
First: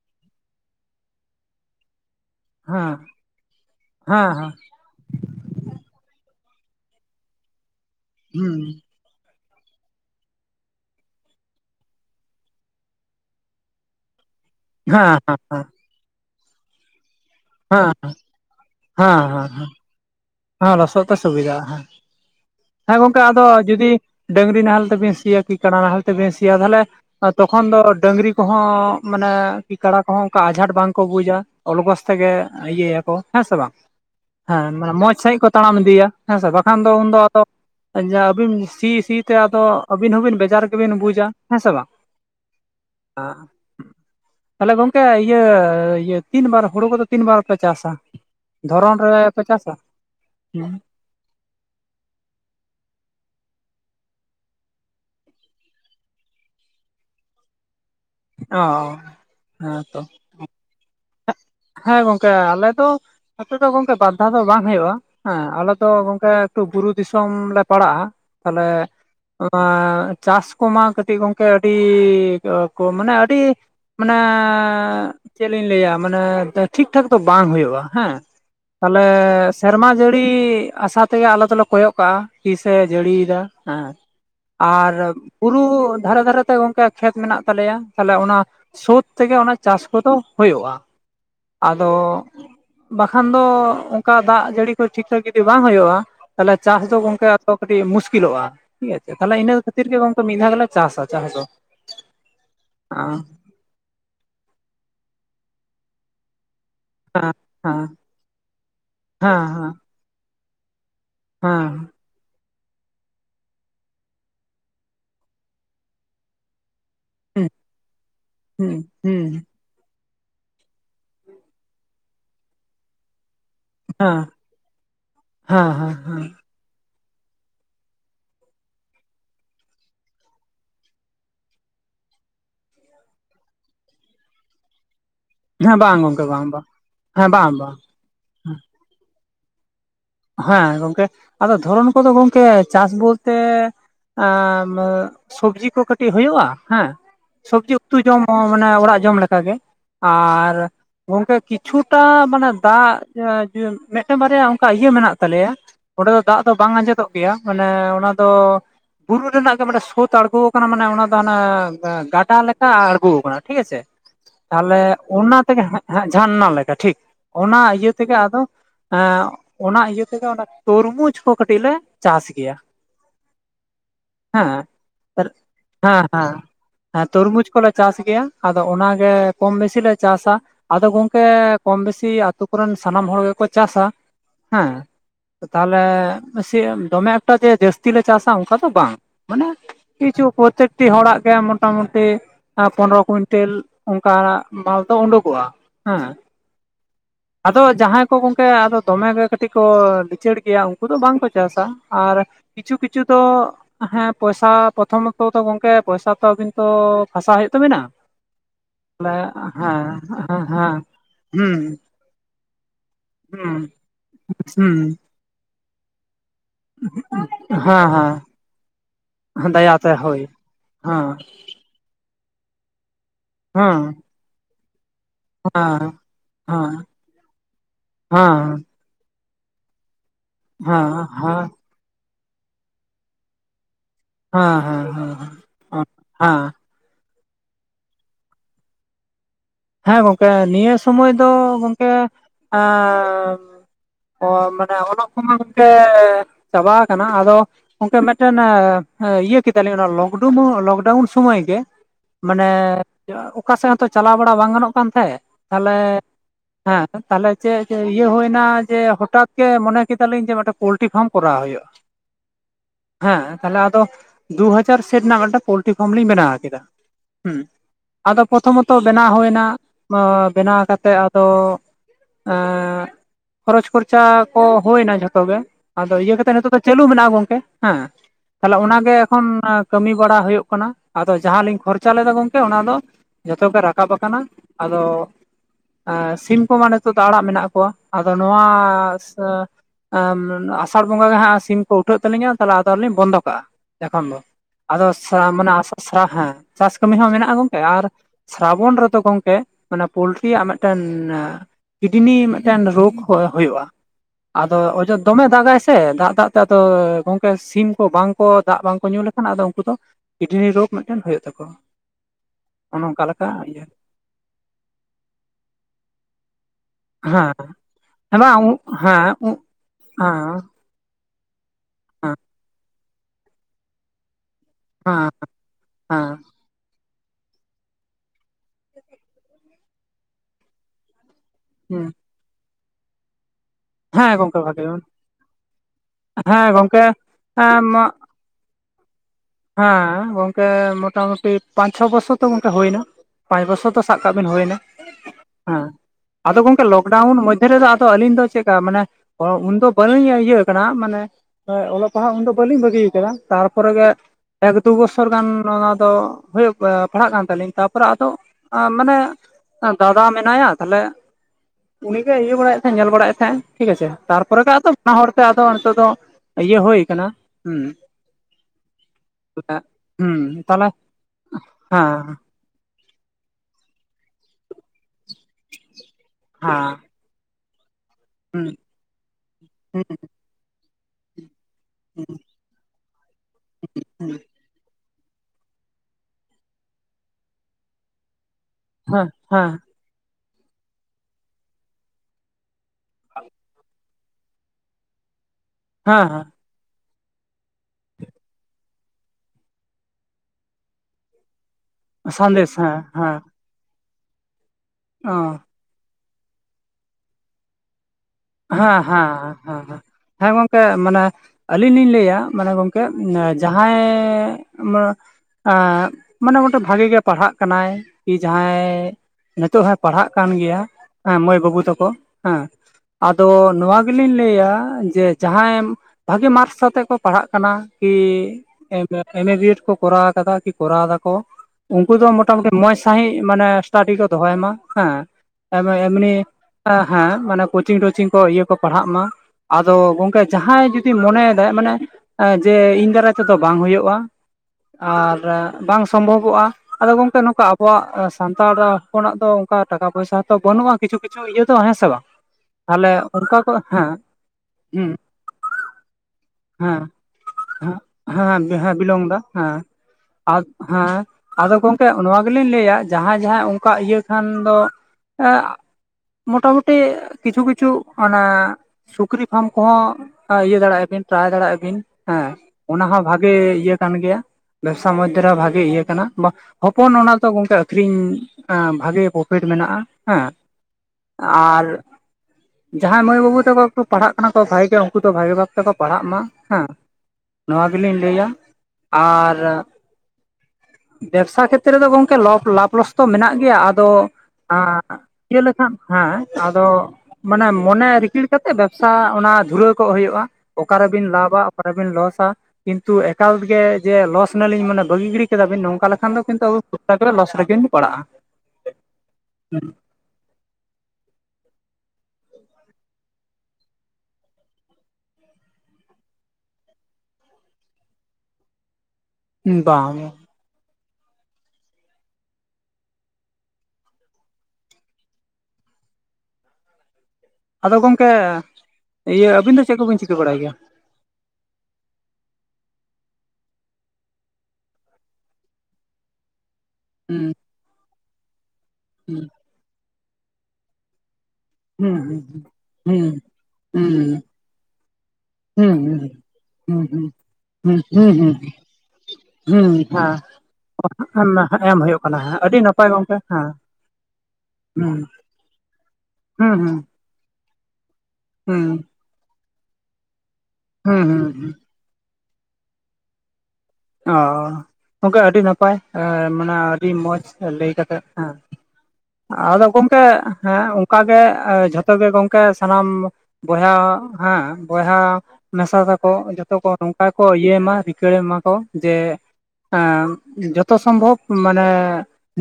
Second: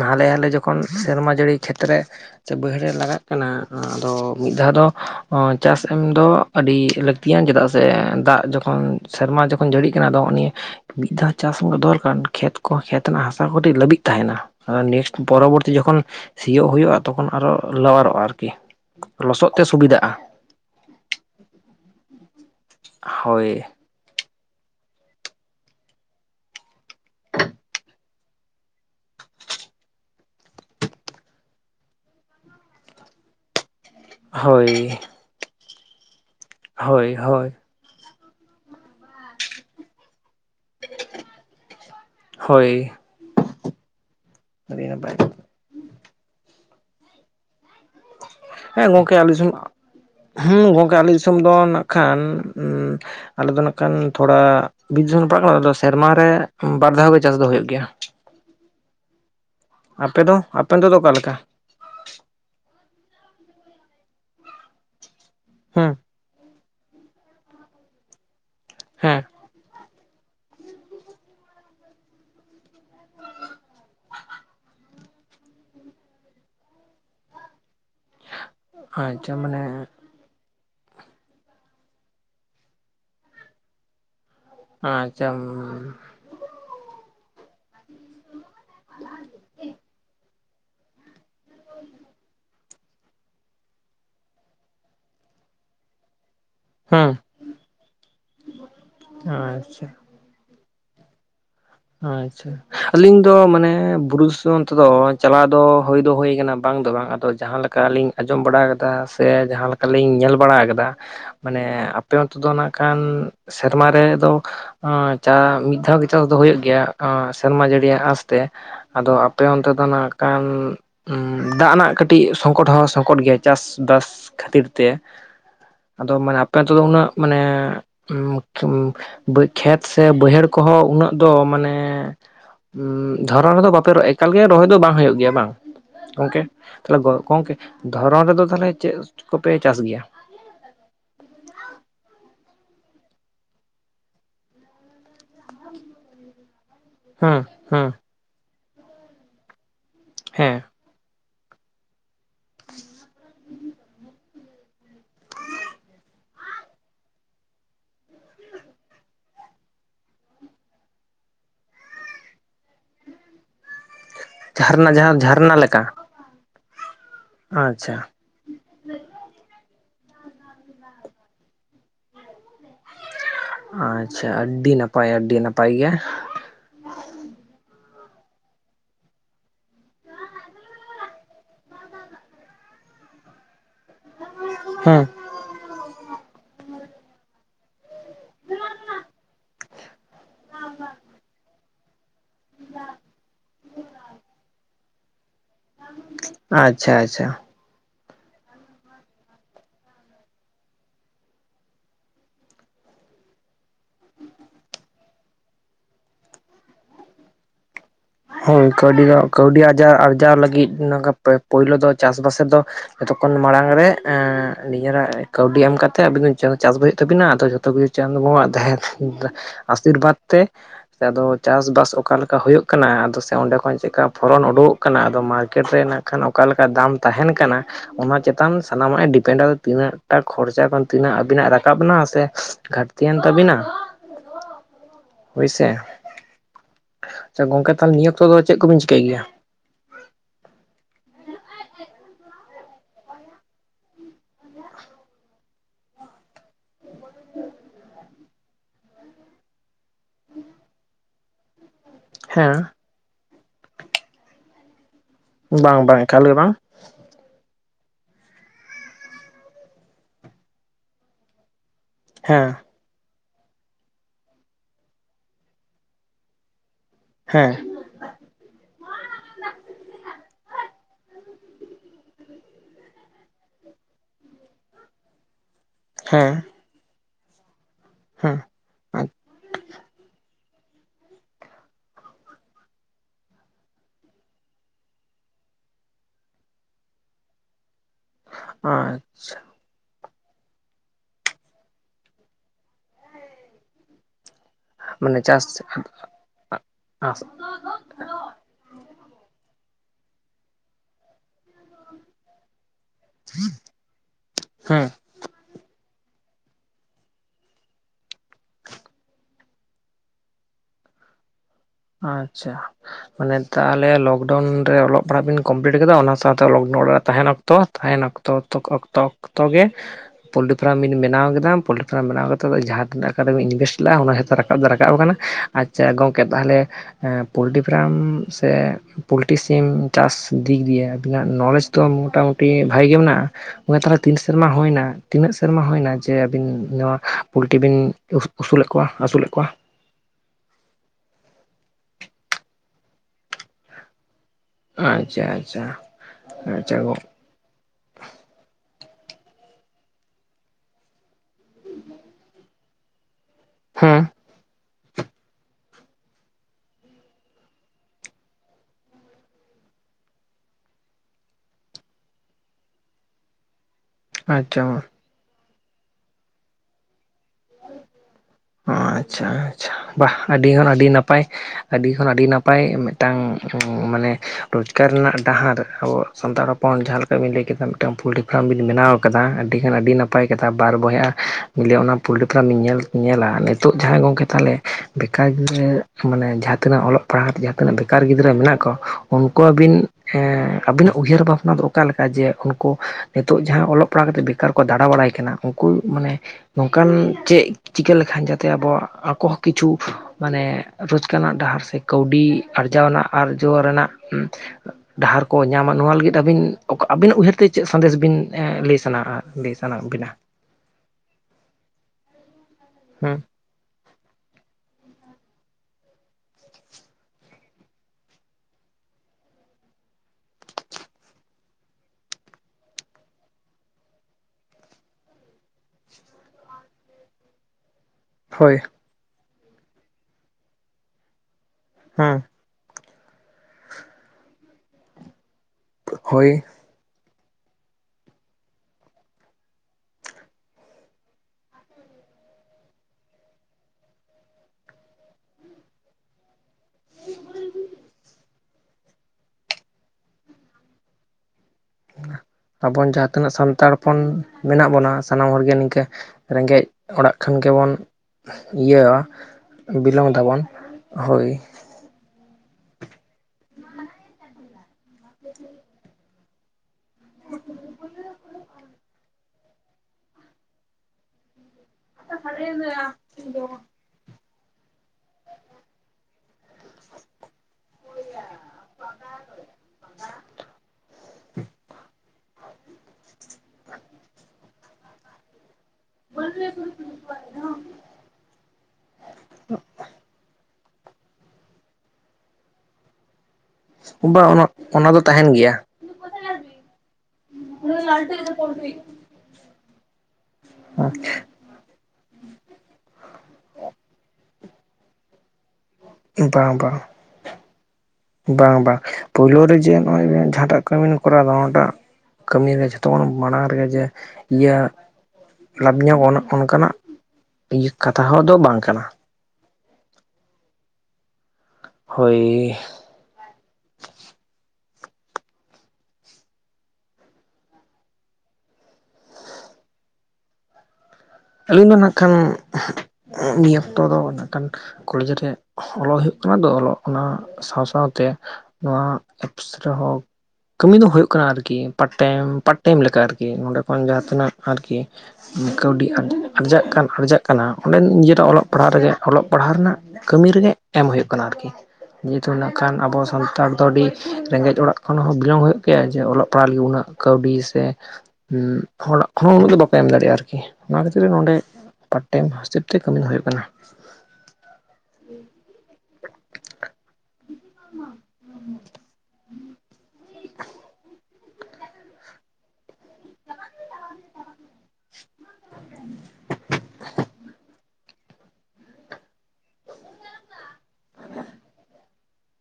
ᱦᱟᱞᱮ ᱦᱟᱞᱮ ᱡᱚᱠᱷᱚᱱ ᱥᱮᱨᱢᱟ ᱡᱟᱹᱲᱤ ᱠᱷᱮᱛ ᱨᱮ ᱥᱮ ᱵᱟᱹᱭᱦᱟᱹᱲ ᱨᱮ ᱦᱮᱸ ᱞᱟᱜᱟᱜ ᱠᱟᱱᱟ ᱟᱫᱚ ᱦᱮᱸ ᱢᱤᱫ ᱫᱷᱟᱣ ᱫᱚ ᱦᱚᱸ ᱪᱟᱥ ᱮᱢ ᱫᱚ ᱟᱹᱰᱤ ᱞᱟᱹᱠᱛᱤᱭᱤᱭᱟ ᱪᱮᱫᱟᱜ ᱥᱮ ᱫᱟᱜ ᱦᱩᱸ ᱡᱚᱠᱷᱚᱱ ᱥᱮᱨᱢᱟ ᱡᱚᱠᱷᱚᱱ ᱡᱟᱹᱲᱤᱜ ᱠᱟᱱᱟ ᱟᱫᱚ ᱚ ᱱᱤᱭᱟᱹ ᱢᱤᱫ ᱫᱷᱟᱣ ᱪᱟᱥ ᱢᱟ ᱫᱚᱨᱠᱟᱱ ᱠᱷᱮᱛ ᱠᱚ ᱠᱷᱮᱛ ᱨᱮᱱᱟᱜ ᱦᱟᱥᱟ ᱠᱚ ᱠᱟᱹᱴᱤᱡ ᱞᱟᱹᱵᱤᱜ ᱛᱟᱦᱮᱱᱟ᱾ ᱟᱵᱟᱨ ᱱᱮᱠᱥᱴ ᱦᱮᱸ ᱦᱮᱸ ᱯᱚᱨᱚᱵᱚᱨᱛᱤ ᱡᱚᱠᱷᱚᱱ ᱥᱤᱭᱳᱜ ᱦᱩᱭᱩᱜ-ᱟ᱾ ᱛᱚᱠᱷᱚᱱ ᱟᱨᱚ ᱦᱮᱸ ᱞᱟᱣᱟᱨᱚᱜ-ᱟ ᱟᱨᱠᱤ ᱞᱚᱥᱚᱫ ᱛᱮ ᱥᱩᱵᱤᱫᱟᱜ-ᱟ᱾ ᱦᱟᱸ ᱞᱚᱥᱚᱫ ᱛᱮ ᱥᱩᱵᱤᱫᱟᱜ ᱦᱟᱸ ᱦᱟᱸ ᱜᱚᱝᱠᱮ ᱟᱫᱚ ᱦᱳᱭ ᱡᱩᱫᱤ ᱰᱟᱹᱝᱨᱤ ᱱᱟᱦᱮᱞ ᱛᱮᱵᱮᱱ ᱥᱤᱭᱟ ᱠᱤ ᱠᱟᱰᱟ ᱱᱟᱦᱟᱞ ᱛᱮᱵᱮᱱ ᱥᱤᱭᱟ ᱛᱟᱦᱚᱞᱮ ᱛᱚᱠᱷᱚᱱ ᱫᱚ ᱰᱟᱹᱝᱨᱤ ᱠᱚᱦᱚᱸ ᱢᱟᱱᱮ ᱠᱤ ᱠᱟᱲᱟ ᱠᱚᱦᱚᱸ ᱚᱱᱠᱟ ᱟᱸᱡᱷᱟᱴ ᱵᱟᱝᱠᱚ ᱵᱩᱡᱟ᱾ ᱚᱞᱜᱚᱥ ᱛᱮᱜᱮ ᱤᱭᱟᱹᱭ ᱟᱠᱚ ᱦᱮᱸ ᱥᱮ ᱵᱟᱝ? ᱦᱳᱭ ᱦᱮᱸ ᱢᱟᱱᱮ ᱢᱚᱸᱡᱽ ᱥᱟᱺᱦᱤᱡ ᱠᱚ ᱛᱟᱲᱟᱢ ᱤᱫᱤᱭᱟ ᱦᱮᱸ ᱥᱮ ᱵᱟᱠᱷᱟᱱ ᱫᱚ ᱦᱳᱭ ᱦᱳᱭ ᱩᱱᱫᱚ ᱟᱫᱚ ᱦᱳᱭ ᱡᱟᱵᱤᱱ ᱥᱤ ᱥᱤ ᱛᱮ ᱟᱫᱚ ᱟᱹᱵᱤᱱ ᱦᱚᱸᱵᱤᱱ ᱵᱮᱡᱟᱨ ᱜᱮᱵᱤᱱ ᱵᱩᱡᱟ ᱦᱮᱸ ᱥᱮ ᱵᱟᱝ? ᱦᱳᱭ [unintelligible] ᱛᱟᱦᱚᱞᱮ ᱟᱹᱰᱤ ᱜᱚᱝᱠᱮ ᱱᱟᱯᱟᱭ ᱤᱭᱟᱹ ᱤᱭᱟᱹ ᱛᱤᱱ ᱵᱟᱨ ᱦᱩᱲᱩ ᱠᱚᱫᱚ ᱛᱤᱱ ᱵᱟᱨ ᱯᱮ ᱪᱟᱥᱟ? ᱦᱮᱸ ᱫᱷᱚᱨᱚᱱ ᱜᱚᱝᱠᱮ ᱨᱮ ᱟᱞᱮ ᱯᱮ ᱥᱮᱱ ᱪᱟᱥᱟ? ᱦᱩᱸ ᱜᱚᱝᱠᱮ ᱟᱞᱮ ᱫᱤᱥᱚᱢ ᱫᱚ ᱱᱟᱹᱜ ᱠᱷᱟᱱ ᱟᱞᱮ ᱫᱚ ᱱᱟᱹᱜ ᱠᱷᱟᱱ ᱛᱷᱚᱲᱟ ᱵᱤᱨ ᱫᱤᱥᱚᱢ ᱞᱮ ᱯᱟᱲᱟᱜ ᱠᱟᱱᱟ ᱛᱚ ᱥᱮᱨᱢᱟᱨᱮ ᱵᱟᱨ ᱫᱷᱟᱣ ᱜᱮ ᱪᱟᱥ ᱫᱚ ᱦᱩᱭᱩᱜ ᱜᱮᱭᱟ᱾ ᱚ, ᱦᱮᱸ ᱛᱚ ᱟᱯᱮᱫᱚ ᱟᱯᱮ ᱚᱱᱛᱮ ᱚᱠᱟ ᱞᱮᱠᱟ? ᱦᱮᱸ ᱜᱚᱝᱠᱮ ᱟᱞᱮ ᱫᱚ ᱱᱚᱛᱮ ᱫᱚ ᱜᱚᱝᱠᱮ ᱵᱟᱨ ᱫᱷᱟᱣ ᱫᱚ ᱵᱟᱝ ᱦᱩᱭᱩᱜ-ᱟ, ᱦᱮᱸ ᱟᱞᱮ ᱫᱚ ᱦᱩᱸ ᱜᱚᱝᱠᱮ ᱴᱩ ᱵᱩᱨᱩ ᱫᱤᱥᱚᱢ ᱞᱮ ᱯᱟᱲᱟᱜ-ᱟ, ᱛᱟᱦᱚᱞᱮ ᱦᱮᱸ, ᱚᱱᱟ ᱪᱟᱥ ᱠᱚᱢᱟ ᱠᱟᱹᱴᱤᱡ ᱜᱚᱝᱠᱮ ᱟᱹᱰᱤ ᱢᱟᱱᱮ ᱠᱚ ᱢᱟᱱᱮ ᱟᱹᱰᱤ ᱢᱟᱱᱮᱻ ᱪᱮᱞᱤᱧ ᱞᱟᱹᱭᱟ ᱢᱟᱱᱮ ᱴᱷᱤᱠ ᱴᱷᱟᱠ ᱫᱚ ᱵᱟᱝ ᱦᱩᱭᱩᱜ-ᱟ, ᱦᱮᱸ ᱛᱟᱦᱚᱞᱮ ᱟᱪᱪᱷᱟ ᱢᱟᱱᱮ ᱥᱮᱨᱢᱟ ᱡᱟᱹ ᱲᱤ ᱟᱥᱟ ᱛᱮᱜᱮ ᱟᱞᱮ ᱫᱚᱞᱮ ᱠᱚᱭᱚᱜ ᱠᱟᱜ-ᱟ, ᱛᱤᱥᱮ ᱡᱟᱹᱲᱤᱭᱮᱫᱟ ᱦᱮᱸ᱾ ᱟᱨ ᱟᱪᱪᱷᱟ ᱵᱩᱨᱩ ᱫᱷᱟᱨᱮ ᱫᱷᱟᱨᱮᱛᱮ ᱜᱚᱝᱠᱮ ᱠᱷᱮᱛ ᱢᱮᱱᱟᱜ ᱛᱟᱞᱮᱭᱟ, ᱛᱟᱦᱚᱞᱮ ᱚᱱᱟ ᱥᱳᱫ ᱛᱮᱜᱮ ᱚᱱᱟ ᱪᱟᱥ ᱠᱚᱫᱚ ᱦᱩᱭᱩᱜ-ᱟ, ᱟᱫᱚ ᱵᱟᱠᱷᱟᱱ ᱫᱚ ᱚᱱᱠᱟ ᱫᱟᱜ ᱡᱟᱹᱲᱤ ᱠᱚ ᱴᱷᱤᱠ ᱴᱷᱟᱠ ᱡᱩᱫᱤ ᱵᱟᱝ ᱦᱩᱭᱩᱜ-ᱟ ᱛᱟᱦᱚᱞᱮ ᱪᱟᱥ ᱫᱚ ᱦᱩᱸ ᱜᱚᱝᱠᱮ ᱟᱫᱚ ᱠᱟᱹᱴᱤᱡ ᱢᱩᱥᱠᱤᱞᱚᱜ-ᱟ, ᱴᱷᱤᱠ ᱟᱪᱷᱮ ᱛᱟᱦᱚᱞᱮ ᱤᱹᱱᱟᱟᱹᱛ ᱠᱷᱟᱹᱛᱤᱨ ᱟᱪᱪᱷᱟ ᱜᱚᱝ ᱢᱤᱫ ᱫᱷᱟᱣ ᱜᱮᱞᱮ ᱪᱟᱥᱼᱟ ᱪᱟᱥ ᱫᱚ᱾ ᱟᱪᱪᱷᱟ ᱟᱹᱞᱤᱧ ᱦᱮᱸ ᱫᱚ ᱢᱟᱱᱮ ᱵᱩᱨᱩᱥ ᱫᱚ ᱚᱱᱛᱮ ᱫᱚ ᱪᱟᱞᱟᱣ ᱫᱚ ᱦᱩᱭ ᱫᱚ ᱦᱩᱭ ᱠᱟᱱᱟ ᱵᱟᱝ ᱫᱚ ᱵᱟᱝ᱾ ᱟᱫᱚ ᱦᱮᱸ ᱡᱟᱦᱟᱸ ᱞᱮᱠᱟᱞᱤᱧ ᱟᱸᱡᱚᱢ ᱵᱟᱲᱟ ᱠᱟᱫᱟ ᱥᱮ ᱦᱮᱸ ᱡᱟᱦᱟᱸ ᱦᱮᱸ ᱞᱮᱠᱟᱞᱤᱧ ᱧᱮᱞ ᱵᱟᱲᱟ ᱠᱟᱫᱟ, ᱢᱟᱱᱮ ᱦᱮᱸ ᱟᱯᱮ ᱚᱱᱛᱮ ᱫᱚ ᱱᱟᱜ ᱠᱷᱟᱱ ᱥᱮᱨᱢᱟ ᱨᱮᱫᱚ ᱪᱟ ᱢᱤᱫ ᱫᱷᱟᱣ ᱜᱮ ᱪᱟᱥ ᱫᱚ ᱦᱩᱭᱩᱜ ᱜᱮᱭᱟ? ᱟᱸ ᱥᱮᱨᱢᱟ ᱡᱟᱹᱲᱤᱭᱟᱜ ᱟᱥᱛᱮ, ᱦᱮᱸ ᱦᱮᱸ ᱦᱮᱸ ᱟᱫᱚ ᱦᱮᱸ ᱟᱯᱮ ᱚᱱ ᱚᱱᱛᱮ ᱫᱚ ᱱᱟᱜ ᱠᱷᱟᱱ ᱫᱟᱜ ᱨᱮᱱᱟᱜ ᱠᱟᱹᱴᱤᱡ ᱥᱚᱝᱠᱚᱴ ᱦᱚᱸ ᱥᱚᱝᱠᱚᱴ ᱜᱮᱭᱟ, ᱛᱚ ᱪᱟᱥ ᱵᱟᱥ ᱠᱷᱟᱹᱛᱤᱨ ᱛᱮ ᱦᱮᱸ ᱦᱮᱸ ᱟᱫᱚ ᱦᱮᱸ ᱢᱟᱱᱮ ᱪᱟ ᱟᱯᱮ ᱚᱱᱛᱮ ᱫᱚ ᱩᱱᱟᱹᱜ ᱢᱟᱱᱮ ᱠᱷᱮᱛ ᱥᱮ ᱵᱟᱹᱭᱦᱟᱹᱲ ᱠᱚᱦᱚᱸ ᱩᱱᱟᱹᱜ ᱫᱚ ᱢᱟᱱᱮ ᱫᱷᱚᱨᱚᱱ ᱨᱮᱫᱚ ᱵᱟᱯᱮ ᱮᱠᱟᱞ ᱜᱮ ᱨᱚᱦᱚᱭ ᱫᱚ ᱵᱟᱝ ᱦᱩᱭᱩᱜ ᱜᱮᱭᱟ ᱵᱟᱝ? ᱦᱮᱸ ᱜᱚᱝᱠᱮ ᱵᱟᱝ ᱵᱟᱝ ᱛᱟᱦᱞᱮ ᱦᱮᱸ ᱜᱚᱝᱠᱮ ᱵᱟᱝ ᱵᱟᱝ ᱫᱷᱚᱨᱚᱱ ᱨᱮᱫᱚ ᱛᱟᱞᱦᱮ ᱪᱮᱫ ᱠᱚᱯᱮ ᱪᱟᱥ ᱜᱮᱭᱟ? ᱦᱮᱸ ᱜᱚᱝᱠᱮ ᱟᱫᱚ ᱫᱷᱚᱨᱚᱱ ᱠᱚᱫᱚ ᱜᱚᱝᱠᱮ ᱪᱟᱥ ᱵᱚᱞᱛᱮ ᱟᱸ ᱥᱚᱵᱡᱤ ᱠᱚ ᱠᱟᱹᱴᱤᱡ ᱦᱩᱭᱩᱜᱼᱟ ᱦᱮᱸ᱾ ᱦᱩᱸ ᱥᱚᱵᱽᱡᱤ ᱦᱩᱸ ᱩᱛᱩ ᱡᱚᱢ ᱦᱚᱸ ᱢᱟᱱᱮ ᱚᱲᱟᱜ ᱡᱚᱢ ᱞᱮᱠᱟᱜᱮ, ᱟᱨ ᱦᱮᱸ ᱜᱚᱝᱠᱮ ᱠᱤᱪᱷᱩᱴᱟ ᱢᱟᱱᱮ ᱫᱟᱜ ᱢᱤᱫᱴᱮᱱ ᱵᱟᱨᱭᱟ ᱚᱱᱠᱟ ᱤᱭᱟᱹ ᱢᱮᱱᱟᱜ ᱛᱟᱞᱮᱭᱟ ᱚᱸᱰᱮ ᱫᱚ ᱫᱟᱜ ᱫᱚ ᱵᱟᱝ ᱟᱸᱡᱮᱫᱚᱜ ᱜᱮᱭᱟ ᱢᱟᱱᱮ ᱚᱱᱟ ᱫᱚ ᱵᱩᱨᱩ ᱨᱮᱱᱟᱜ ᱜᱮ ᱥᱳᱫ ᱟᱲᱜᱳ ᱟᱠᱟᱱᱟ ᱢᱟᱱᱮ ᱚᱱᱟ ᱫᱚ ᱦᱟᱱᱮ ᱜᱟᱰᱟ ᱞᱮᱠᱟ ᱟᱲᱜᱳ ᱟᱠᱟᱱᱟ ᱴᱷᱤᱠ ᱟᱪᱷᱮ᱾ ᱛᱟᱦᱚᱞᱮ ᱡᱷᱟᱨᱱᱟ ᱡᱟᱦᱟᱸ ᱚᱱᱟ ᱡᱷᱟᱨᱱᱟ ᱛᱮᱜᱮ ᱞᱮᱠᱟ [unintelligible] ᱡᱷᱟᱨᱱᱟ ᱞᱮᱠᱟ ᱴᱷᱤᱠ ᱚᱱᱟ ᱤᱭᱟᱹ ᱟᱪᱪᱷᱟ ᱛᱮᱜᱮ ᱟᱫᱚ ᱮᱸ ᱚᱱᱟ ᱤᱭᱟᱹ ᱛᱮᱜᱮ ᱚᱱᱟ ᱛᱚᱨᱢᱩᱡᱽ ᱠᱚ ᱠᱟᱹᱴᱤᱡ ᱞᱮ ᱪᱟᱥ ᱜᱮᱭᱟ᱾ ᱟᱪᱪᱷᱟ, ᱦᱮᱸ ᱟᱹᱰᱤ ᱱᱟᱯᱟᱭ ᱦᱮᱸ ᱟᱹᱰᱤ ᱱᱟᱯᱟᱭ ᱜᱮᱭᱟ᱾ ᱦᱮᱸ ᱦᱮᱸ ᱛᱚᱨᱢᱩᱡᱽ ᱠᱚᱞᱮ ᱪᱟᱥ ᱜᱮᱭᱟ, ᱟᱫᱚ ᱚᱱᱟᱜᱮ ᱠᱚᱢ ᱵᱮᱥᱤ ᱞᱮ ᱪᱟᱥᱟ᱾ ᱟᱫᱚ ᱜᱚᱢᱠᱮ ᱠᱚᱢ ᱵᱮᱥᱤ ᱟᱹᱛᱩ ᱠᱚᱨᱮᱱ ᱥᱟᱱᱟᱢ ᱦᱚᱲ ᱜᱮᱠᱚ ᱪᱟᱥᱟ ᱦᱮᱸ᱾ ᱛᱟᱦᱚᱞᱮ ᱥᱮ ᱫᱚᱢᱮ ᱮᱠᱴᱟ ᱡᱮ ᱡᱟᱹᱥᱛᱤ ᱞᱮ ᱪᱟᱥᱟ ᱚᱱᱠᱟ ᱫᱚ ᱵᱟᱝ ᱢᱟᱱᱮ ᱠᱤᱪᱷᱩ ᱯᱨᱚᱛᱛᱮᱠᱴᱤ ᱦᱚᱲᱟᱜ ᱜᱮ ᱢᱚᱴᱟᱢᱩᱴᱤ ᱮᱸ ᱯᱚᱱᱨᱚ ᱠᱩᱭᱤᱱᱴᱮᱞ ᱚᱱᱠᱟ ᱢᱟᱞ ᱩᱰᱩᱠᱚᱜᱼᱟ᱾ ᱦᱮᱸ ᱟᱪᱪᱷᱟ ᱟᱪᱪᱷᱟ᱾ ᱟᱫᱚ ᱡᱟᱦᱟᱸᱭ ᱠᱚ ᱜᱚᱢᱠᱮ ᱟᱫᱚ ᱫᱚᱢᱮᱜᱮ ᱠᱟᱹᱴᱤᱡ ᱠᱚ, ᱞᱤᱪᱟᱹᱲ ᱜᱮᱭᱟ ᱩᱱᱠᱩ ᱫᱚ ᱵᱟᱝ ᱠᱚ ᱪᱟᱥᱟ ᱟᱨ ᱠᱤᱪᱷᱩ ᱠᱤᱪᱷᱩ ᱫᱚ ᱦᱮᱸ ᱯᱚᱭᱥᱟ ᱯᱨᱚᱛᱷᱚᱢ ᱚᱠᱛᱚ ᱛᱚ ᱜᱚᱝᱠᱮ ᱯᱚᱭᱥᱟ ᱛᱚ ᱟᱵᱤᱱ ᱛᱚ ᱯᱷᱟᱥᱟ ᱦᱩᱭᱩᱜ ᱛᱟᱵᱤᱱᱟ᱾ ᱦᱳᱭ ᱠᱟᱹᱣᱰᱤ ᱫᱚ ᱛᱟᱦᱚᱞᱮ ᱠᱟᱹᱣᱰᱤ ᱟᱨ ᱦᱮᱸ ᱟᱨᱡᱟᱣ ᱦᱮᱸ ᱞᱟᱹᱜᱤᱫ ᱦᱮᱸ ᱱᱚ ᱦᱩᱸ ᱯᱳᱭᱞᱳ ᱫᱚ ᱪᱟᱥᱵᱟᱥ ᱨᱮᱫᱚ ᱡᱚᱛᱚ ᱠᱷᱚᱱ ᱦᱩᱸ ᱢᱟᱲᱟᱝ ᱨᱮ ᱦᱩᱸ ᱱᱤᱡᱮᱨᱟᱜ ᱠᱟᱹᱣᱰᱤ ᱮᱢ ᱠᱟᱛᱮ ᱟᱵᱤᱱ ᱫᱚ ᱪᱟᱥ ᱫᱚ ᱦᱩᱭᱩᱜ ᱛᱟᱵᱤᱱᱟ ᱟᱫᱚ ᱡᱚᱛᱚ ᱠᱤᱪᱷᱩ ᱪᱟᱸᱫᱳ ᱦᱮᱸ ᱵᱚᱸᱟᱜ ᱛᱟᱦᱮᱱ ᱦᱮᱸ ᱫᱟᱭᱟᱛᱮ ᱟᱥᱤᱨᱵᱟᱫᱽ ᱦᱳᱭ ᱛᱮ ᱦᱮᱸ ᱟᱫᱚ ᱪᱟᱥᱵᱟᱥ ᱚᱠᱟᱞᱮᱠᱟ ᱦᱩᱭᱩᱜ ᱠᱟᱱᱟ ᱟᱫᱚ ᱚᱸᱰᱮ ᱠᱷᱚᱱ ᱦᱮᱸ ᱪᱮᱫᱠᱟ ᱯᱷᱚᱨᱚᱱ ᱩᱰᱩᱠ ᱠᱟᱱᱟ ᱟᱫᱚ ᱢᱟᱨᱠᱮᱴ ᱦᱮᱸ ᱦᱮᱸ ᱨᱮ ᱱᱟᱜ ᱠᱷᱟᱱ ᱚᱠᱟ ᱞᱮᱠᱟ ᱦᱮᱸ ᱫᱟᱢ ᱛᱟᱦᱮᱱ ᱠᱟᱱᱟ ᱦᱮᱸ ᱚᱱᱟ ᱦᱮᱸ ᱪᱮᱛᱟᱱ ᱦᱮᱸ ᱥᱟᱱᱟᱢᱟᱜ ᱮ ᱰᱤᱯᱮᱱᱰᱫᱟ ᱛᱤᱱᱟᱹᱜ ᱴᱟ ᱠᱷᱚᱨᱪᱟ ᱠᱷᱚᱱ ᱛᱤᱱᱟᱹᱜ ᱟᱵᱤᱱᱟᱜ ᱨᱟ ᱨᱟᱠᱟᱵᱱᱟ ᱥᱮ ᱜᱷᱟᱨᱛᱤ ᱮᱱ ᱛᱟᱵᱤᱱᱟ᱾ ᱦᱮᱸ ᱦᱮᱸ ᱦᱳᱭᱥᱮ ᱦᱮᱸ ᱦᱮᱸ ᱜᱚᱝᱠᱮ ᱛᱟᱦᱚᱞᱮ ᱱᱤᱭᱟᱹ ᱚᱠᱛᱚ ᱫᱚ ᱪᱮᱫ ᱠᱚ ᱵᱮᱱ ᱪᱤᱠᱟᱹᱭ ᱜᱮᱭᱟ? ᱦᱮᱸ ᱜᱚᱝᱠᱮ ᱱᱤᱭᱟᱹ ᱥᱚᱢᱚᱭ ᱫᱚ ᱜᱚᱝᱠᱮ ᱟᱸ᱾ ᱢᱟᱱᱮ ᱚᱞᱚᱜ ᱠᱚᱢᱟ ᱜᱚᱝᱠᱮ ᱪᱟᱵᱟ ᱠᱟᱱᱟ ᱟᱫᱚ ᱜᱚᱝᱠᱮ ᱢᱤᱫᱴᱮᱱ ᱤᱭᱟᱹ ᱠᱮᱫᱟᱞᱤᱧ ᱚᱱᱟ ᱞᱚᱠᱰᱩᱱ ᱞᱚᱠᱰᱟᱣᱩᱱ ᱥᱚᱢᱚᱭ ᱜᱮ ᱢᱟᱱᱮ᱾ ᱦᱮᱸ ᱚᱠᱟ ᱥᱮᱫ ᱦᱚᱸ ᱛᱚ ᱪᱟᱞᱟᱣ ᱵᱟᱲᱟ ᱵᱟᱝ ᱜᱟᱱᱚᱜ ᱠᱟᱱ ᱛᱟᱸᱦᱮᱫ ᱛᱟᱦᱚᱞᱮ ᱵᱟᱝ ᱵᱟᱝ ᱮᱠᱟᱞ ᱜᱮ ᱵᱟᱝ ᱦᱮᱸ ᱛᱟᱦᱚᱞᱮ ᱪᱮᱫ ᱤᱭᱟᱹ ᱦᱩᱭᱱᱟ ᱡᱮ ᱦᱚᱴᱟᱛ ᱜᱮ ᱢᱚᱱᱮ ᱠᱮᱫᱟᱞᱤᱧ ᱡᱮ ᱢᱤᱫᱴᱮᱱ ᱯᱳᱚᱞᱴᱨᱤ ᱯᱷᱟᱨᱢ ᱠᱚᱨᱟᱣ ᱦᱩᱭᱩᱜᱼᱟ᱾ [unintelligible] ᱦᱮᱸ ᱦᱮᱸ ᱛᱟᱦᱚᱞᱮ ᱟᱫᱚ ᱫᱩ ᱦᱟᱡᱟᱨ ᱥᱮᱴ ᱨᱮᱱᱟᱜ ᱢᱤᱫᱴᱟᱝ ᱯᱳᱚᱞᱴᱨᱤ ᱯᱷᱟᱨᱢ ᱞᱤᱧ ᱵᱮᱱᱟᱣ ᱠᱮᱫᱟ᱾ ᱦᱩᱸ ᱦᱮᱸ ᱟᱫᱚ ᱯᱨᱚᱛᱷᱚᱢᱚᱛᱚ ᱵᱮᱱᱟᱣ ᱦᱩᱭᱱᱟ ᱵᱮᱱᱟᱣ ᱠᱟᱛᱮᱫ ᱟᱫᱚ ᱮᱸ ᱠᱷᱚᱨᱚᱪ ᱠᱷᱚᱨᱪᱟ ᱠᱚ ᱦᱩᱭᱱᱟ ᱡᱷᱚᱛᱚ ᱜᱮ᱾ ᱟᱫᱚ ᱤᱭᱟᱹ ᱦᱮᱸ ᱠᱟᱛᱮᱜ ᱱᱤᱛᱚᱜ ᱫᱚ ᱪᱟᱹᱞᱩ ᱢᱮᱱᱟᱜᱼᱟ ᱜᱚᱝᱠᱮ ᱦᱮᱸ᱾ ᱦᱮᱸ ᱛᱟᱦᱚᱞᱮ ᱚᱱᱟᱜᱮ ᱮᱠᱷᱚᱱ ᱠᱟᱹᱢᱤ ᱵᱟᱲᱟ ᱦᱩᱭᱩᱜ ᱠᱟᱱᱟ ᱟᱫᱚ ᱡᱟᱦᱟᱸ ᱞᱤᱧ ᱠᱷᱚᱨᱪᱟ ᱞᱮᱫᱟ ᱜᱚᱝᱠᱮ ᱚᱱᱟ ᱫᱚ ᱡᱚᱛᱚᱜᱮ ᱨᱟᱠᱟᱵ ᱟᱠᱟᱱᱟ ᱟᱫᱚ ᱥᱤᱢ ᱠᱚᱢᱟ ᱱᱤᱛᱚᱜ ᱫᱚ ᱟᱲᱟᱜ ᱢᱮᱱᱟᱜ ᱠᱚᱣᱟ᱾ ᱟᱫᱚ ᱱᱚᱣᱟ ᱟᱪᱪᱷᱟ ᱥᱚ ᱮᱸ ᱟᱥᱟᱲ ᱵᱚᱸᱜᱟ ᱜᱮ ᱦᱟᱸᱜ ᱥᱤᱢ ᱠᱚ ᱩᱴᱷᱟᱹᱜ ᱛᱟᱹᱟᱞᱤᱧᱟ ᱛᱟᱦᱚᱞᱮ ᱟᱫᱚ ᱞᱤᱧ ᱵᱚᱱᱫᱚ ᱠᱟᱜᱼᱟ ᱮᱠᱷᱚᱱ ᱫᱚ᱾ ᱟᱫᱚ ᱢᱟᱱᱮ ᱪᱟᱥ [inaudible] ᱪᱟᱥ ᱠᱟᱹᱢᱤ ᱦᱚᱸ ᱢᱮᱱᱟᱜᱼᱟ ᱜᱚᱝᱠᱮ ᱟᱨ ᱥᱨᱟᱵᱚᱱ ᱨᱮᱫᱚ ᱜᱚᱝᱠᱮ ᱢᱟᱱᱮ ᱯᱳᱞᱴᱨᱤᱭᱟᱜ ᱢᱤᱫᱴᱮᱱ, ᱠᱤᱰᱱᱤ ᱢᱤᱫᱴᱮᱱ ᱨᱳᱜᱽ ᱦᱩᱭᱩᱜᱼᱟ ᱟᱫᱚ ᱦᱮᱸ [inaudible] ᱫᱚᱢᱮ ᱫᱟᱜᱟᱭ ᱥᱮ ᱫᱟᱜ ᱫᱟᱜ ᱛᱮ ᱟᱫᱚ ᱜᱚᱝᱠᱮ ᱥᱤᱢ ᱠᱚ ᱵᱟᱝ ᱠᱚ, ᱫᱟᱜ ᱵᱟᱝᱠᱚ ᱧᱩ ᱞᱮᱠᱷᱟᱱ ᱟᱫᱚ ᱩᱱᱠᱩ ᱫᱚ ᱠᱤᱰᱱᱤ ᱨᱳᱜᱽ ᱢᱤᱫᱴᱮᱱ ᱦᱩᱭᱩᱜ ᱛᱟᱠᱚᱣᱟ᱾ ᱟᱪᱪᱷᱟ ᱚᱱᱮ ᱚᱱᱠᱟ ᱞᱮᱠᱟ ᱢᱟᱱᱮ ᱤᱭᱟᱹ ᱛᱟᱦᱚᱞᱮ ᱞᱚᱠᱰᱟᱣᱩᱱ ᱨᱮ ᱚᱞᱚᱜ ᱯᱟᱲᱦᱟᱜ ᱵᱤᱱ ᱠᱚᱢᱯᱤᱞᱴ ᱟᱠᱟᱫᱟ ᱚᱱᱟ ᱥᱟᱶᱛᱮ ᱞᱚᱠᱰᱟᱩᱱ ᱛᱟᱦᱮᱱ ᱚᱠᱛᱚ ᱛᱟᱦᱮᱱ ᱦᱮᱸ ᱚᱠᱛᱚ ᱵᱟᱝ ᱦᱮᱸ ᱚᱠᱛᱚ ᱜᱮ ᱦᱮᱸ ᱾ ᱯᱷᱟᱨᱨᱟᱢ ᱤᱧ ᱵᱮᱱᱟᱣ ᱠᱮᱫᱟ ᱯᱳᱞᱴᱨᱤ ᱯᱷᱟᱨᱟᱢ ᱦᱮᱸ ᱵᱮᱱᱟᱣ ᱠᱟᱛᱮᱫ ᱡᱟᱸᱦᱟ ᱛᱤᱱᱟᱹᱜ ᱚᱟᱨ ᱤᱱᱵᱷᱮᱥᱴ ᱞᱮᱫᱟᱜᱼᱟ ᱚᱱᱟ ᱦᱚᱛᱮ ᱨᱟᱠᱟᱵ ᱫᱚ ᱨᱟᱠᱟᱵ ᱦᱮᱸ ᱟᱠᱟᱱᱟ᱾ ᱟᱪᱪᱷᱟ ᱦᱮᱸ ᱜᱚᱝᱠᱮ ᱛᱟᱦᱚᱞᱮ ᱯᱳᱞᱴᱤ ᱯᱷᱟᱨᱟᱢ ᱥᱮ ᱯᱳᱚᱞᱴ ᱤᱧ ᱪᱟᱥ ᱫᱤᱠ ᱫᱤᱭᱤᱭᱟ ᱟᱵᱤᱱᱟᱜ ᱱᱚᱞᱮᱡᱽ ᱫᱚ ᱦᱩᱸ ᱢᱳᱴᱟᱢᱩᱴᱤ ᱵᱷᱟᱜᱮ ᱜᱮ ᱢᱮᱱᱟᱜᱼᱟ᱾ ᱚᱱᱟ ᱛᱟᱦᱚᱞᱮ ᱦᱮᱸ ᱛᱤᱱ ᱜᱚᱝᱠᱮ ᱥᱮᱨᱢᱟ ᱵᱷᱟᱜᱮ ᱦᱮᱸ ᱦᱩᱭᱮᱱᱟ ᱛᱤᱱᱟᱹᱜ ᱥᱮᱨᱢᱟ ᱦᱩᱭᱱᱟ ᱡᱮ ᱟᱹᱵᱤᱱ ᱜᱚᱝᱠᱮ ᱱᱚᱣᱟ ᱯᱚᱞᱴᱤ ᱦᱮᱸ ᱵᱤᱱ ᱢᱟ ᱟᱹᱥᱩᱞᱮᱫ ᱠᱚᱣᱟ ᱟᱹᱥᱩᱞᱮᱫ ᱠᱚᱣᱟ᱾ ᱦᱮᱸ ᱜᱚᱝᱠᱮ ᱢᱚᱴᱟ ᱢᱩᱴᱤ ᱯᱟᱸᱪ ᱪᱷᱚ ᱵᱚᱪᱷᱚᱨ ᱛᱚ ᱜᱚᱝᱠᱮ ᱦᱩᱭ ᱱᱟ᱾ ᱯᱟᱸᱪ ᱵᱚᱪᱷᱚᱨ ᱛᱚ ᱥᱟᱵ ᱠᱟᱜ ᱵᱤᱱ ᱦᱩᱭᱱᱟ, ᱟᱪᱪᱷᱟ ᱟᱪᱪᱷᱟ ᱦᱮᱸ ᱟᱫᱚ ᱜᱚᱝᱠᱮ ᱟᱪᱪᱷᱟ ᱜᱚ ᱞᱚᱠᱰᱟᱣᱩᱱ ᱢᱚᱫᱷ ᱫᱮ ᱨᱮᱫᱚ ᱟᱫᱚ ᱟᱹᱞᱤᱧ ᱫᱚ ᱪᱮᱫᱠᱟ ᱢᱟᱱᱮ ᱩᱱᱫᱚ ᱵᱟᱹᱞᱤᱧ ᱤᱭᱟᱹ ᱠᱟᱱᱟ ᱢᱟᱱᱮ ᱦᱚᱭ ᱚᱞᱚᱜ ᱯᱟᱲᱦᱟᱜ ᱩᱱᱫᱚ ᱵᱟᱹᱞᱤᱧ ᱵᱟᱹᱜᱤᱭᱟ ᱟᱠᱟᱫᱟ ᱛᱟᱨᱯᱚᱨᱮ ᱜᱮ ᱦᱮᱸ ᱮᱠ ᱫᱩ ᱵᱚᱪᱷᱚᱨ ᱜᱟᱱ ᱚᱱᱟ ᱫᱚ ᱦᱩᱭᱩᱜ ᱯᱟᱲᱦᱟᱜ ᱠᱟᱱ ᱛᱟᱹᱟᱞᱤᱧ ᱛᱟᱯᱚ ᱨᱮ ᱟᱫᱚ ᱢᱟᱱᱮ ᱫᱟᱫᱟ ᱢᱮᱱᱟᱭᱟ ᱛᱟᱦᱞᱮ᱾ ᱩᱱᱤᱜᱮ ᱤᱭᱟᱹ ᱵᱟᱲᱟᱭᱮᱫ ᱮ ᱛᱟᱦᱮᱸᱫ ᱧᱮᱞ ᱵᱟᱲᱟᱭᱮᱫ ᱛᱟᱦᱮᱸᱫ ᱴᱷᱤᱠ ᱜᱟᱪᱷᱮ᱾ ᱛᱟᱨᱯᱚ ᱨᱮ ᱟᱪᱪᱷᱟ ᱟᱫᱚ ᱢᱟ ᱵᱟᱱᱟ ᱦᱚᱲ ᱛᱮ ᱟᱫᱚ ᱱᱤᱛᱚᱜ ᱫᱚ ᱤᱭᱟᱹ ᱦᱩ ᱟᱠᱟᱱᱟ ᱦᱩᱸ᱾ ᱚ ᱟᱪᱪᱷᱟ ᱟᱪᱪᱷᱟ ᱵ ᱦᱩᱸ ᱟᱹᱰᱤ ᱛᱟᱦᱚᱞᱮ ᱠᱷᱚᱱ ᱟᱹᱰᱤ ᱱᱟᱯᱟᱭ ᱟᱹᱰᱤ ᱠᱷᱚᱱ ᱦᱮᱸ ᱟᱹᱰᱤ ᱱᱟᱯᱟᱭ᱾ ᱱᱟᱯᱟᱭ ᱢᱤᱫᱴᱟᱝ ᱢᱟᱱᱮ ᱨᱚᱡᱽᱜᱟᱨ ᱨᱮᱱᱟᱜ ᱰᱟᱦᱟᱨ ᱟᱵᱚ ᱥᱟᱱᱛᱟᱲ ᱦᱮᱸ ᱦᱚᱯᱚᱱ ᱡᱟᱦᱟᱸ ᱞᱮᱠᱟ᱾ ᱞᱟᱹᱭ ᱠᱮᱫᱟ ᱢᱤᱫᱴᱟᱝ ᱯᱳᱚᱞᱴᱨᱤ ᱯᱷᱟᱨᱢ ᱦᱩᱸ ᱵᱤᱱ ᱵᱮᱱᱟᱣ ᱟᱠᱟᱫᱟ ᱟᱹᱰᱤ ᱜᱟᱱ ᱟᱹᱰᱤ ᱱᱟᱯᱟᱭ ᱠᱟᱛᱷᱟ ᱵᱟᱨ ᱵᱚᱭᱦᱟ ᱯᱩᱞᱰᱤᱯᱨᱟᱢ ᱤᱧ ᱧᱮᱞ ᱧᱮᱞᱟ ᱱᱤᱛᱚᱜ ᱡᱟᱦᱟᱸᱭ ᱜᱚᱝᱠᱮ ᱛᱟᱦᱞᱮ? ᱵᱮᱠᱟᱨ ᱜᱤᱫᱽᱨᱟᱹ ᱢᱟᱱᱮ ᱡᱟᱦᱟᱸ ᱛᱤᱱᱟᱹᱜ ᱚᱞᱚᱜ ᱯᱟᱲᱦᱟᱜ ᱡᱟᱦᱟᱸ ᱛᱤᱱᱟᱹᱜ ᱵᱮᱠᱟᱨ ᱜᱤᱫᱽᱨᱟᱹ ᱢᱮᱱᱟᱜ ᱠᱚᱣᱟ ᱦᱮᱸ ᱩᱱᱠᱩ ᱦᱮᱸ ᱟᱹᱵᱤᱱ᱾ ᱦᱮᱸ ᱟᱵᱤᱱᱟᱜ ᱩᱭᱦᱟᱹᱨ ᱵᱷᱟᱵᱱᱟ ᱫᱚ ᱚᱠᱟᱞ ᱞᱮᱠᱟ ᱡᱮ ᱩᱱᱠᱩ ᱱᱤᱛᱚᱜᱜ ᱡᱟᱦᱟᱸ ᱚᱞᱚᱜ ᱯᱟᱲᱦᱟᱜ᱾ ᱵᱟᱯᱲᱟᱣ ᱠᱟᱛᱮ ᱵᱮᱠᱟᱨ ᱠᱚ ᱫᱟᱬᱟ ᱵᱟᱲᱟᱭ ᱠᱟᱱᱟ ᱩᱱᱠᱩ ᱦᱮᱸ ᱢᱟᱱᱮ? ᱦᱮᱸ ᱚᱱᱠᱟᱱ ᱪᱮᱫ ᱪᱤᱠᱟᱹ ᱞᱮᱠᱷᱟᱱ ᱡᱟᱛᱮ ᱟᱵᱚᱣᱟᱜ ᱟᱠᱚ ᱦᱚᱸ ᱠᱤᱪᱷᱩ ᱢᱟᱱᱮ ᱨᱳᱡᱽᱠᱟᱨ ᱰᱟᱦᱟᱨ ᱥᱮ ᱠᱟᱹᱣᱰᱤ ᱥᱟᱸᱫᱮᱥ ᱦᱮᱸ ᱟᱨᱡᱟᱣ ᱨᱮᱱᱟᱜ ᱦᱮᱸ ᱟᱨ ᱡᱚ ᱨᱮᱱᱟᱜ ᱚ ᱰᱟᱦᱟᱨ ᱠᱚ ᱧᱟᱢᱟ ᱱᱚᱣᱟ ᱞᱟᱹᱜᱤᱫ ᱟᱹᱵᱤᱱ ᱟᱹᱵᱤᱱᱟᱜ ᱩᱭᱦᱟᱹᱨᱛᱮ ᱪᱮᱫ ᱥᱟᱸᱫᱮᱥ ᱵᱤᱱ ᱞᱟᱹᱭ ᱦᱮᱸ ᱦᱮᱸ ᱥᱟᱱᱟᱼᱟ ᱞᱟᱹᱭ ᱥᱟᱱᱟ ᱦᱮᱸᱮᱸ ᱵᱤᱱᱟ ᱦᱮᱸ ᱜᱚᱝᱠᱮ ᱢᱟᱱᱮ ᱟᱞᱤᱧ ᱞᱤᱧ ᱞᱟᱹᱭᱟ ᱢᱟᱱᱮ ᱜᱚᱝᱠᱮ᱾ ᱦᱮᱸ ᱡᱟᱦᱟᱸᱭ ᱮᱸᱻ ᱢᱟᱱᱮ ᱜᱚᱴᱮᱱ ᱵᱷᱟᱜᱤ ᱜᱮ ᱯᱟᱲᱦᱟᱜ ᱠᱟᱱᱟᱭ ᱠᱤ ᱡᱟᱦᱟᱸᱭ ᱱᱤᱛᱚᱜ ᱦᱚᱸ ᱯᱟᱲᱦᱟᱜ ᱠᱟᱱ ᱜᱮᱭᱟ ᱦᱮᱸ ᱢᱟᱹᱭ ᱵᱟᱹᱵᱩ ᱛᱟᱠᱚ ᱦᱮᱸ᱾ ᱟᱫᱚ ᱱᱚᱣᱟ ᱜᱮᱞᱤᱧ ᱞᱟᱹᱭᱟ ᱡᱮ ᱡᱟᱦᱟᱸᱭ ᱵᱷᱟᱜᱮ ᱢᱟᱨᱠᱥ ᱥᱟᱛᱮᱜ ᱠᱚ ᱯᱟᱲᱦᱟᱜ ᱠᱟᱱᱟ᱾ ᱠᱤ ᱦᱳᱭ ᱮᱢ ᱮ ᱵᱤᱭ ᱮᱰ ᱠᱚ ᱠᱚᱨᱟᱣ ᱠᱟᱫᱟ ᱠᱤ ᱠᱚᱨᱟᱣ ᱫᱟᱠᱚ ᱩᱱᱠᱩ ᱫᱚ ᱦᱮᱸ ᱢᱚᱴᱟᱢᱩᱴᱤ ᱢᱚᱸᱡᱽ ᱥᱟᱹᱦᱤᱡ ᱢᱟᱱᱮ ᱮᱴᱟᱰᱤ ᱠᱚ ᱫᱚᱦᱚᱭ ᱢᱟ ᱦᱮᱸ ᱮᱢᱱᱤ ᱦᱳᱭ ᱮᱸᱻ ᱦᱮᱸ ᱢᱟᱱᱮ ᱠᱳᱪᱤᱝ ᱴᱳᱪᱤᱝ ᱠᱚ ᱤᱭᱟᱹ ᱠᱚ ᱯᱟᱲᱦᱟᱜ ᱢᱟ᱾ ᱟᱫᱚ ᱜᱚᱝᱠᱮ ᱡᱟᱦᱟᱸᱭ ᱡᱩᱫᱤ ᱢᱚᱱᱮ ᱫᱟᱭ ᱢᱟᱱᱮ ᱡᱮ ᱤᱧ ᱫᱟᱨᱟᱭ ᱛᱮᱫᱚ ᱵᱟᱝ ᱦᱩᱭᱩᱜᱼᱟ ᱟᱨ ᱵᱟᱝ ᱥᱚᱢᱵᱷᱚᱵᱚᱜᱼᱟ᱾ ᱟᱫᱚ ᱜᱚᱝᱠᱮ ᱱᱚᱝᱠᱟ ᱟᱵᱚᱣᱟᱜ ᱥᱟᱱᱛᱟᱲ ᱦᱚᱯᱚᱱᱟᱜ ᱫᱚ ᱚᱱᱠᱟ ᱴᱟᱠᱟ ᱯᱚᱭᱥᱟ ᱛᱚ ᱵᱟᱹᱱᱩᱜᱼᱟ ᱠᱤᱪᱷᱩ ᱠᱤᱪᱷᱩ ᱤᱭᱟᱹ ᱫᱚ ᱦᱮᱸ ᱥᱮ ᱵᱟᱝ? ᱟᱵᱚ ᱛᱟᱦᱚᱞᱮ ᱡᱟᱦᱟᱸ ᱛᱤᱱᱟᱹᱜ ᱚᱱᱠᱟ ᱠᱚ ᱥᱟᱱᱛᱟᱲ ᱦᱮᱸ ᱦᱚᱯᱚᱱ ᱢᱮᱱᱟᱜ ᱵᱚᱱᱟ ᱥᱟᱱᱟᱢ ᱦᱚᱲᱜᱮ ᱱᱤᱝᱠᱟᱹ ᱨᱮᱸᱜᱮᱡ ᱦᱮᱸ ᱚᱲᱟᱜ ᱠᱷᱚᱱ ᱜᱮᱵᱚᱱ ᱦᱮᱸ ᱦᱮᱸ ᱵᱤᱞᱚᱢ ᱤᱭᱟᱹᱣᱟ ᱫᱟ ᱵᱤᱞᱚᱝ ᱫᱟᱵᱚᱱ ᱦᱮᱸ ᱦᱮᱸ ᱦᱳᱭ ᱟᱫᱚ ᱜᱚᱝ ᱱᱚᱣᱟ ᱜᱮᱞᱤᱧ ᱞᱟᱹᱭᱟ ᱡᱟᱦᱟᱸᱭ ᱡᱟᱦᱟᱸᱭ ᱚᱱᱠᱟ ᱤᱭᱟᱹ ᱠᱷᱟᱱ ᱫᱚ ᱮᱸᱻ ᱢᱚᱴᱟ ᱢᱩᱴᱤ ᱠᱤᱪᱷᱩ ᱠᱤᱪᱷᱩ ᱚᱱᱟ ᱥᱩᱠᱨᱤ ᱯᱷᱟᱨᱢ ᱠᱚᱦᱚᱸ ᱤᱭᱟᱹ ᱫᱟᱲᱮᱭᱟᱜᱼᱟ ᱵᱤᱱ ᱴᱮᱨᱟᱭ ᱫᱟᱲᱮᱭᱟᱜᱼᱟ ᱵᱤᱱ᱾ ᱦᱮᱸ ᱚᱱᱟ ᱦᱚᱸ ᱵᱷᱟᱜᱮ [unintelligible] ᱤᱭᱟᱹ ᱠᱟᱱ ᱜᱮᱭᱟ ᱵᱮᱵᱽᱥᱟ ᱢᱚᱫᱽᱫᱷᱮᱨᱮ ᱵᱷᱟᱜᱤ ᱤᱭᱟᱹ ᱠᱟᱱᱟ᱾ [unintelligible] ᱦᱚᱯᱚᱱ ᱚᱱᱟ ᱫᱚ ᱜᱚᱝᱠᱮ ᱟᱹᱷᱨᱤᱧ ᱵᱷᱟᱜᱤ ᱯᱚᱯᱷᱮᱴ ᱢᱮᱱᱟᱜᱼᱟ ᱦᱮᱸ ᱟᱨ ᱡᱟᱦᱟᱸᱟᱸᱭ ᱢᱟᱹᱭ ᱵᱟᱹᱵᱩ ᱛᱟᱠᱚ ᱯᱟᱲᱦᱟᱜ ᱠᱟᱱᱟ ᱠᱚ ᱵᱷᱟᱜ ᱜᱮ ᱩᱱᱠᱩ ᱫᱚ ᱵᱷᱟᱜᱤ ᱵᱷᱟᱵ ᱛᱮᱠᱚ ᱯᱟᱲᱦᱟᱜ ᱢᱟ ᱦᱮᱸ ᱱᱚᱣᱟ ᱜᱮ ᱞᱤᱧ ᱞᱟᱹᱭᱟ ᱟᱨ ᱵᱮᱵᱽᱥᱟ ᱠᱷᱮᱛ ᱨᱮ ᱨᱮ ᱫᱚ ᱜᱚᱝᱠᱮ ᱞᱟᱵᱷ ᱞᱚᱥᱛᱚ ᱢᱮᱱᱟᱜ ᱜᱮᱭᱟ᱾ ᱟᱫᱚ ᱵᱟ ᱚᱱᱟ ᱚᱱᱟ ᱫᱚ ᱛᱟᱦᱮᱱ ᱤᱭᱟᱹ ᱜᱮᱭᱟ ᱞᱮᱠᱷᱟᱱ ᱦᱮᱸ ᱟᱫᱚ᱾ ᱢᱟᱱᱮ ᱢᱚᱱᱮ ᱨᱤᱠᱤᱲ ᱠᱟᱛᱮᱜ ᱵᱮᱵᱥᱟ ᱚᱱᱟ ᱫᱷᱩᱨᱟᱹᱣ ᱠᱚᱜ ᱦᱩᱭᱩᱜᱼᱟ ᱚᱠᱟᱨᱮᱵᱤᱱ ᱞᱟᱵᱷ ᱠᱚᱣᱟᱜ ᱚᱠᱟᱨᱮ ᱵᱮᱱ ᱞᱚᱥᱟ ᱠᱤᱱᱛᱩ ᱮᱠᱟᱞᱜᱮ ᱡᱮ ᱞᱚᱥ ᱱᱟᱞᱤᱧ ᱢᱟᱱᱮ ᱵᱟᱹᱜᱤ ᱜᱤᱲᱤ ᱠᱮᱫᱟᱵᱤᱱ ᱱᱚᱝᱠᱟ ᱞᱮᱠᱷᱟᱱ ᱫᱚ ᱠᱤᱱᱛᱩ ᱵᱟᱝ ᱟᱵᱚ ᱵᱟᱝ ᱠᱚᱨᱮ ᱞᱚᱥ ᱨᱮᱜᱤᱧ ᱯᱟᱲᱟᱜ-ᱟ᱾ ᱦᱳᱭ ᱜᱮ ᱡᱟᱦᱟᱸᱴᱟᱜ ᱠᱟᱹᱢᱤᱱ ᱠᱚᱨᱟᱣᱫᱟ ᱚᱱᱟᱴᱟᱜ ᱠᱟᱹᱢᱤ ᱨᱮ ᱡᱷᱚᱛᱚ ᱠᱷᱚᱱ ᱢᱟᱲᱟᱝ ᱨᱮᱜᱮ ᱡᱮ ᱤᱭᱟᱜ ᱞᱟᱵᱷ ᱧᱟᱢᱚᱜ ᱚᱱᱠᱟᱱᱟᱜ ᱤᱭᱟᱹ ᱠᱟᱛᱷᱟ ᱦᱚᱸ ᱫᱚ ᱵᱟᱝ ᱠᱟᱱᱟ᱾ ᱵᱟᱝ ᱦᱳᱭ ᱟᱫᱚ ᱜᱚᱝᱠᱮ ᱤᱭᱟᱹ ᱟᱹᱵᱤᱱ ᱫᱚ ᱪᱮ ᱠᱚᱵᱤᱱ ᱪᱤᱠᱟᱹ ᱵᱟᱲᱟᱭ ᱜᱮᱭᱟ? ᱟᱹᱞᱤᱧ ᱫᱚ ᱱᱟᱜ ᱠᱷᱟᱱ ᱱᱤᱭᱟᱹ ᱚᱠᱛᱚ ᱫᱚ ᱱᱟᱜ ᱠᱷᱟᱱ ᱠᱚᱞᱮᱡᱽ ᱨᱮ ᱚᱞᱚᱜ ᱦᱩᱭᱩᱜ ᱠᱟᱱᱟ ᱫᱚ ᱚᱞᱚᱜ ᱚᱱᱟ ᱦᱩᱸ ᱥᱟᱶ ᱥᱟᱶᱛᱮ ᱱᱚᱣᱟ ᱦᱩᱸ ᱟᱯᱷᱤᱥ ᱨᱮᱦᱚᱸ ᱠᱟᱹᱢᱤ ᱫᱚ ᱦᱳᱭᱳᱜ ᱠᱟᱱᱟ ᱟᱨ ᱠᱤ ᱯᱟᱴ ᱦᱩᱸ ᱴᱟᱭᱤᱢ ᱯᱟᱴᱴᱟᱭᱤᱢ ᱞᱮᱠᱟ ᱦᱩᱸ ᱟᱨᱠᱤ ᱱᱚᱸᱰᱮ ᱦᱩᱸ ᱠᱷᱚᱱ ᱡᱟᱦᱟᱸ ᱛᱤᱱᱟᱹᱜ ᱟᱨᱠᱤ ᱦᱩᱸ ᱠᱟᱹᱣᱰᱤ ᱦᱩᱸ ᱟᱨᱡᱟᱜ ᱦᱩᱸ ᱠᱟᱱ ᱦᱩᱸ ᱟᱨᱡᱟᱜ ᱠᱟᱱᱟ ᱦᱩᱸ ᱚᱸᱰᱮᱱ ᱦᱩᱸ ᱱᱤᱡᱮᱨᱟᱜ ᱦᱩᱸ ᱚᱞᱚᱜ ᱯᱟᱲᱦᱟᱜ ᱨᱮᱜᱮ ᱚᱞᱚᱜ ᱯᱟᱲᱦᱟᱜ ᱦᱩᱸ ᱦᱩᱸ ᱨᱮᱱᱟᱜ ᱦᱮᱸ ᱠᱟᱹᱢᱤ ᱨᱮᱜᱮ ᱮᱢ ᱦᱳᱭᱳᱜ ᱠᱟᱱᱟ ᱟᱨᱠᱤ ᱮᱢ ᱦᱩᱭᱩᱜ ᱠᱟᱱᱟ ᱡᱮᱦᱮᱛᱩ ᱦᱟᱸᱜ ᱱᱟᱜ ᱟᱹᱰᱤ ᱠᱷᱟᱱ ᱱᱟᱯᱟᱭ ᱟᱵᱚ ᱜᱚᱝᱠᱮ ᱦᱮᱸ ᱥᱟᱱᱛᱟᱲ ᱫᱚ ᱟᱹᱰᱤ‌ ᱨᱮᱸᱜᱮᱡ ᱚᱲᱟᱜ ᱦᱩᱸ ᱠᱷᱚᱱ ᱦᱚᱸ ᱵᱤᱞᱚᱝ ᱦᱩᱭᱩᱜ ᱠᱮᱭᱟᱡᱟᱣ ᱚᱞᱚᱜ ᱯᱟᱲᱦᱟᱜ ᱦᱩᱸ ᱞᱟᱹᱜᱤᱫ ᱦᱩᱸ ᱩᱱᱟᱹᱜ ᱠᱟᱹᱣᱰᱤ ᱥᱮ ᱩ ᱦᱩᱸ ᱦᱚᱲᱟᱜ ᱠᱷᱚᱱᱦᱚᱸ ᱩᱱᱟᱹᱜ ᱫᱚ ᱵᱟᱠᱚ ᱮᱢ ᱫᱟᱲᱮᱭᱟᱜ-ᱟ ᱟᱨᱠᱤ ᱱᱚᱣᱟ ᱦᱩᱸ ᱠᱷᱟᱹᱛᱤᱨ ᱜᱮ ᱦᱩᱸ ᱱᱚᱸᱰᱮ ᱦᱩᱸ ᱯᱟᱴ ᱴᱟᱭᱤᱢ ᱦᱤᱥᱟᱹᱵ ᱛᱮ ᱠᱟᱹᱢᱤ ᱞᱟᱦᱟ ᱦᱩᱭᱩᱜ ᱠᱟᱱᱟ ᱚ ᱱᱚᱝᱠᱟ ᱟᱹᱰᱤ ᱱᱟᱯᱟᱭ ᱮᱸ ᱢᱟᱱᱮ ᱟᱹᱰᱤ ᱢᱚᱡᱽ ᱞᱟᱹᱭ ᱠᱟᱛᱮᱫ ᱦᱮᱸ ᱟᱫᱚ ᱜᱚᱢᱠᱮ ᱦᱮᱸ ᱚᱝᱠᱟ ᱜᱮ ᱮᱸ ᱡᱷᱚ ᱛᱚᱵᱮ ᱜᱚᱝᱠᱮ ᱥᱟᱱᱟᱢ ᱵᱚᱭᱦᱟ ᱦᱮᱸ ᱵᱚᱭᱦᱟ ᱱᱮᱥᱟ ᱛᱟᱠᱚ ᱡᱚᱛᱚ ᱠᱚ ᱱᱚᱝᱠᱟ ᱠᱚ ᱤᱭᱟᱹᱭ ᱢᱟ ᱨᱤᱠᱟᱹᱭ ᱢᱟ ᱠᱚ ᱡᱮ ᱮ ᱡᱚᱛᱚ ᱥᱚᱢᱵᱷᱚᱵᱽ ᱢᱟᱱᱮ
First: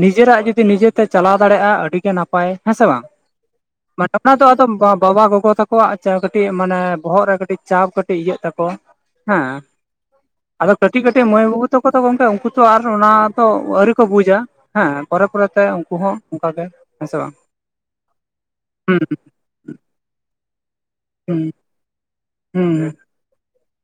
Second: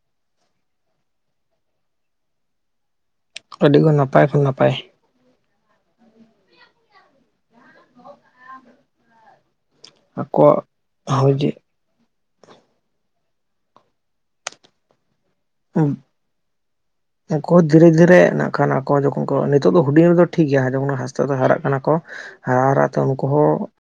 ᱱᱤᱡᱮᱨᱟᱜ ᱡᱩᱫᱤ ᱱᱤᱡᱮᱛᱮ ᱪᱟᱞᱟᱣ ᱫᱟᱲᱮᱜ-ᱟ ᱟᱹᱰᱤ ᱜᱮ ᱱᱟᱯᱟᱭ ᱦᱮᱸ ᱥᱮ ᱵᱟᱝ? ᱟᱹᱰᱤ ᱜᱮ ᱱᱟᱯᱟᱭ ᱢᱟᱰᱣᱟ ᱠᱷᱚᱱ ᱫᱚ ᱟᱫᱚᱢ ᱱᱟᱯᱟᱭ ᱵᱟᱢ ᱵᱟᱵᱟ ᱜᱚᱜᱚ ᱛᱟᱠᱚᱣᱟᱜ ᱪᱟ ᱠᱟᱹᱴᱤᱡ ᱢᱟᱱᱮ ᱵᱚᱦᱚᱜ ᱨᱮ ᱠᱟᱹᱴᱤᱡ ᱪᱟᱯ ᱠᱟᱹᱴᱤᱡ ᱤᱭᱟᱹᱜ ᱛᱟᱠᱚᱣᱟ ᱦᱮᱸ ᱟᱠᱚᱣᱟᱜ ᱟᱫᱚ ᱠᱟᱹᱴᱤᱡ ᱠᱟᱹᱴᱤᱡ ᱦᱚᱸ ᱢᱟᱹᱭ ᱡᱮ ᱵᱟᱹᱵᱩ ᱛᱟᱠᱚ ᱫᱚ ᱜᱚᱝᱠᱮ ᱩᱱᱠᱩ ᱛᱚ ᱟᱨ ᱚᱱᱟ ᱛᱚ ᱟᱹᱣᱨᱤ ᱠᱚ ᱵᱩᱡᱟ, ᱦᱮᱸ ᱯᱚᱨᱮ ᱯᱚᱨᱮᱛᱮ ᱩᱝᱠᱩ ᱦᱚᱸ ᱚᱝᱠᱟ ᱜᱮ ᱦᱮ ᱥᱮ ᱵᱟᱝ ᱩᱱᱠᱩ ᱫᱷᱤᱨᱮ ᱫᱷᱤᱨᱮ ᱱᱟᱜ ᱠᱷᱟᱱ ᱟᱠᱚ ᱦᱩᱸ ᱡᱚᱠᱷᱚᱱ ᱠᱚ ᱱᱤᱛᱚᱜ ᱫᱚ ᱦᱩᱰᱤᱧ ᱨᱮᱫᱚ ᱴᱷᱤᱠ ᱜᱮᱭᱟ ᱡᱚᱠᱷᱚᱱ ᱦᱟᱸᱥᱫᱟ ᱛᱮ ᱦᱩᱸ ᱦᱟᱨᱟᱜ ᱠᱟᱱᱟ ᱠᱚ ᱦᱩᱸ [unintelligible] ᱩᱱᱠᱩ ᱦᱚᱸ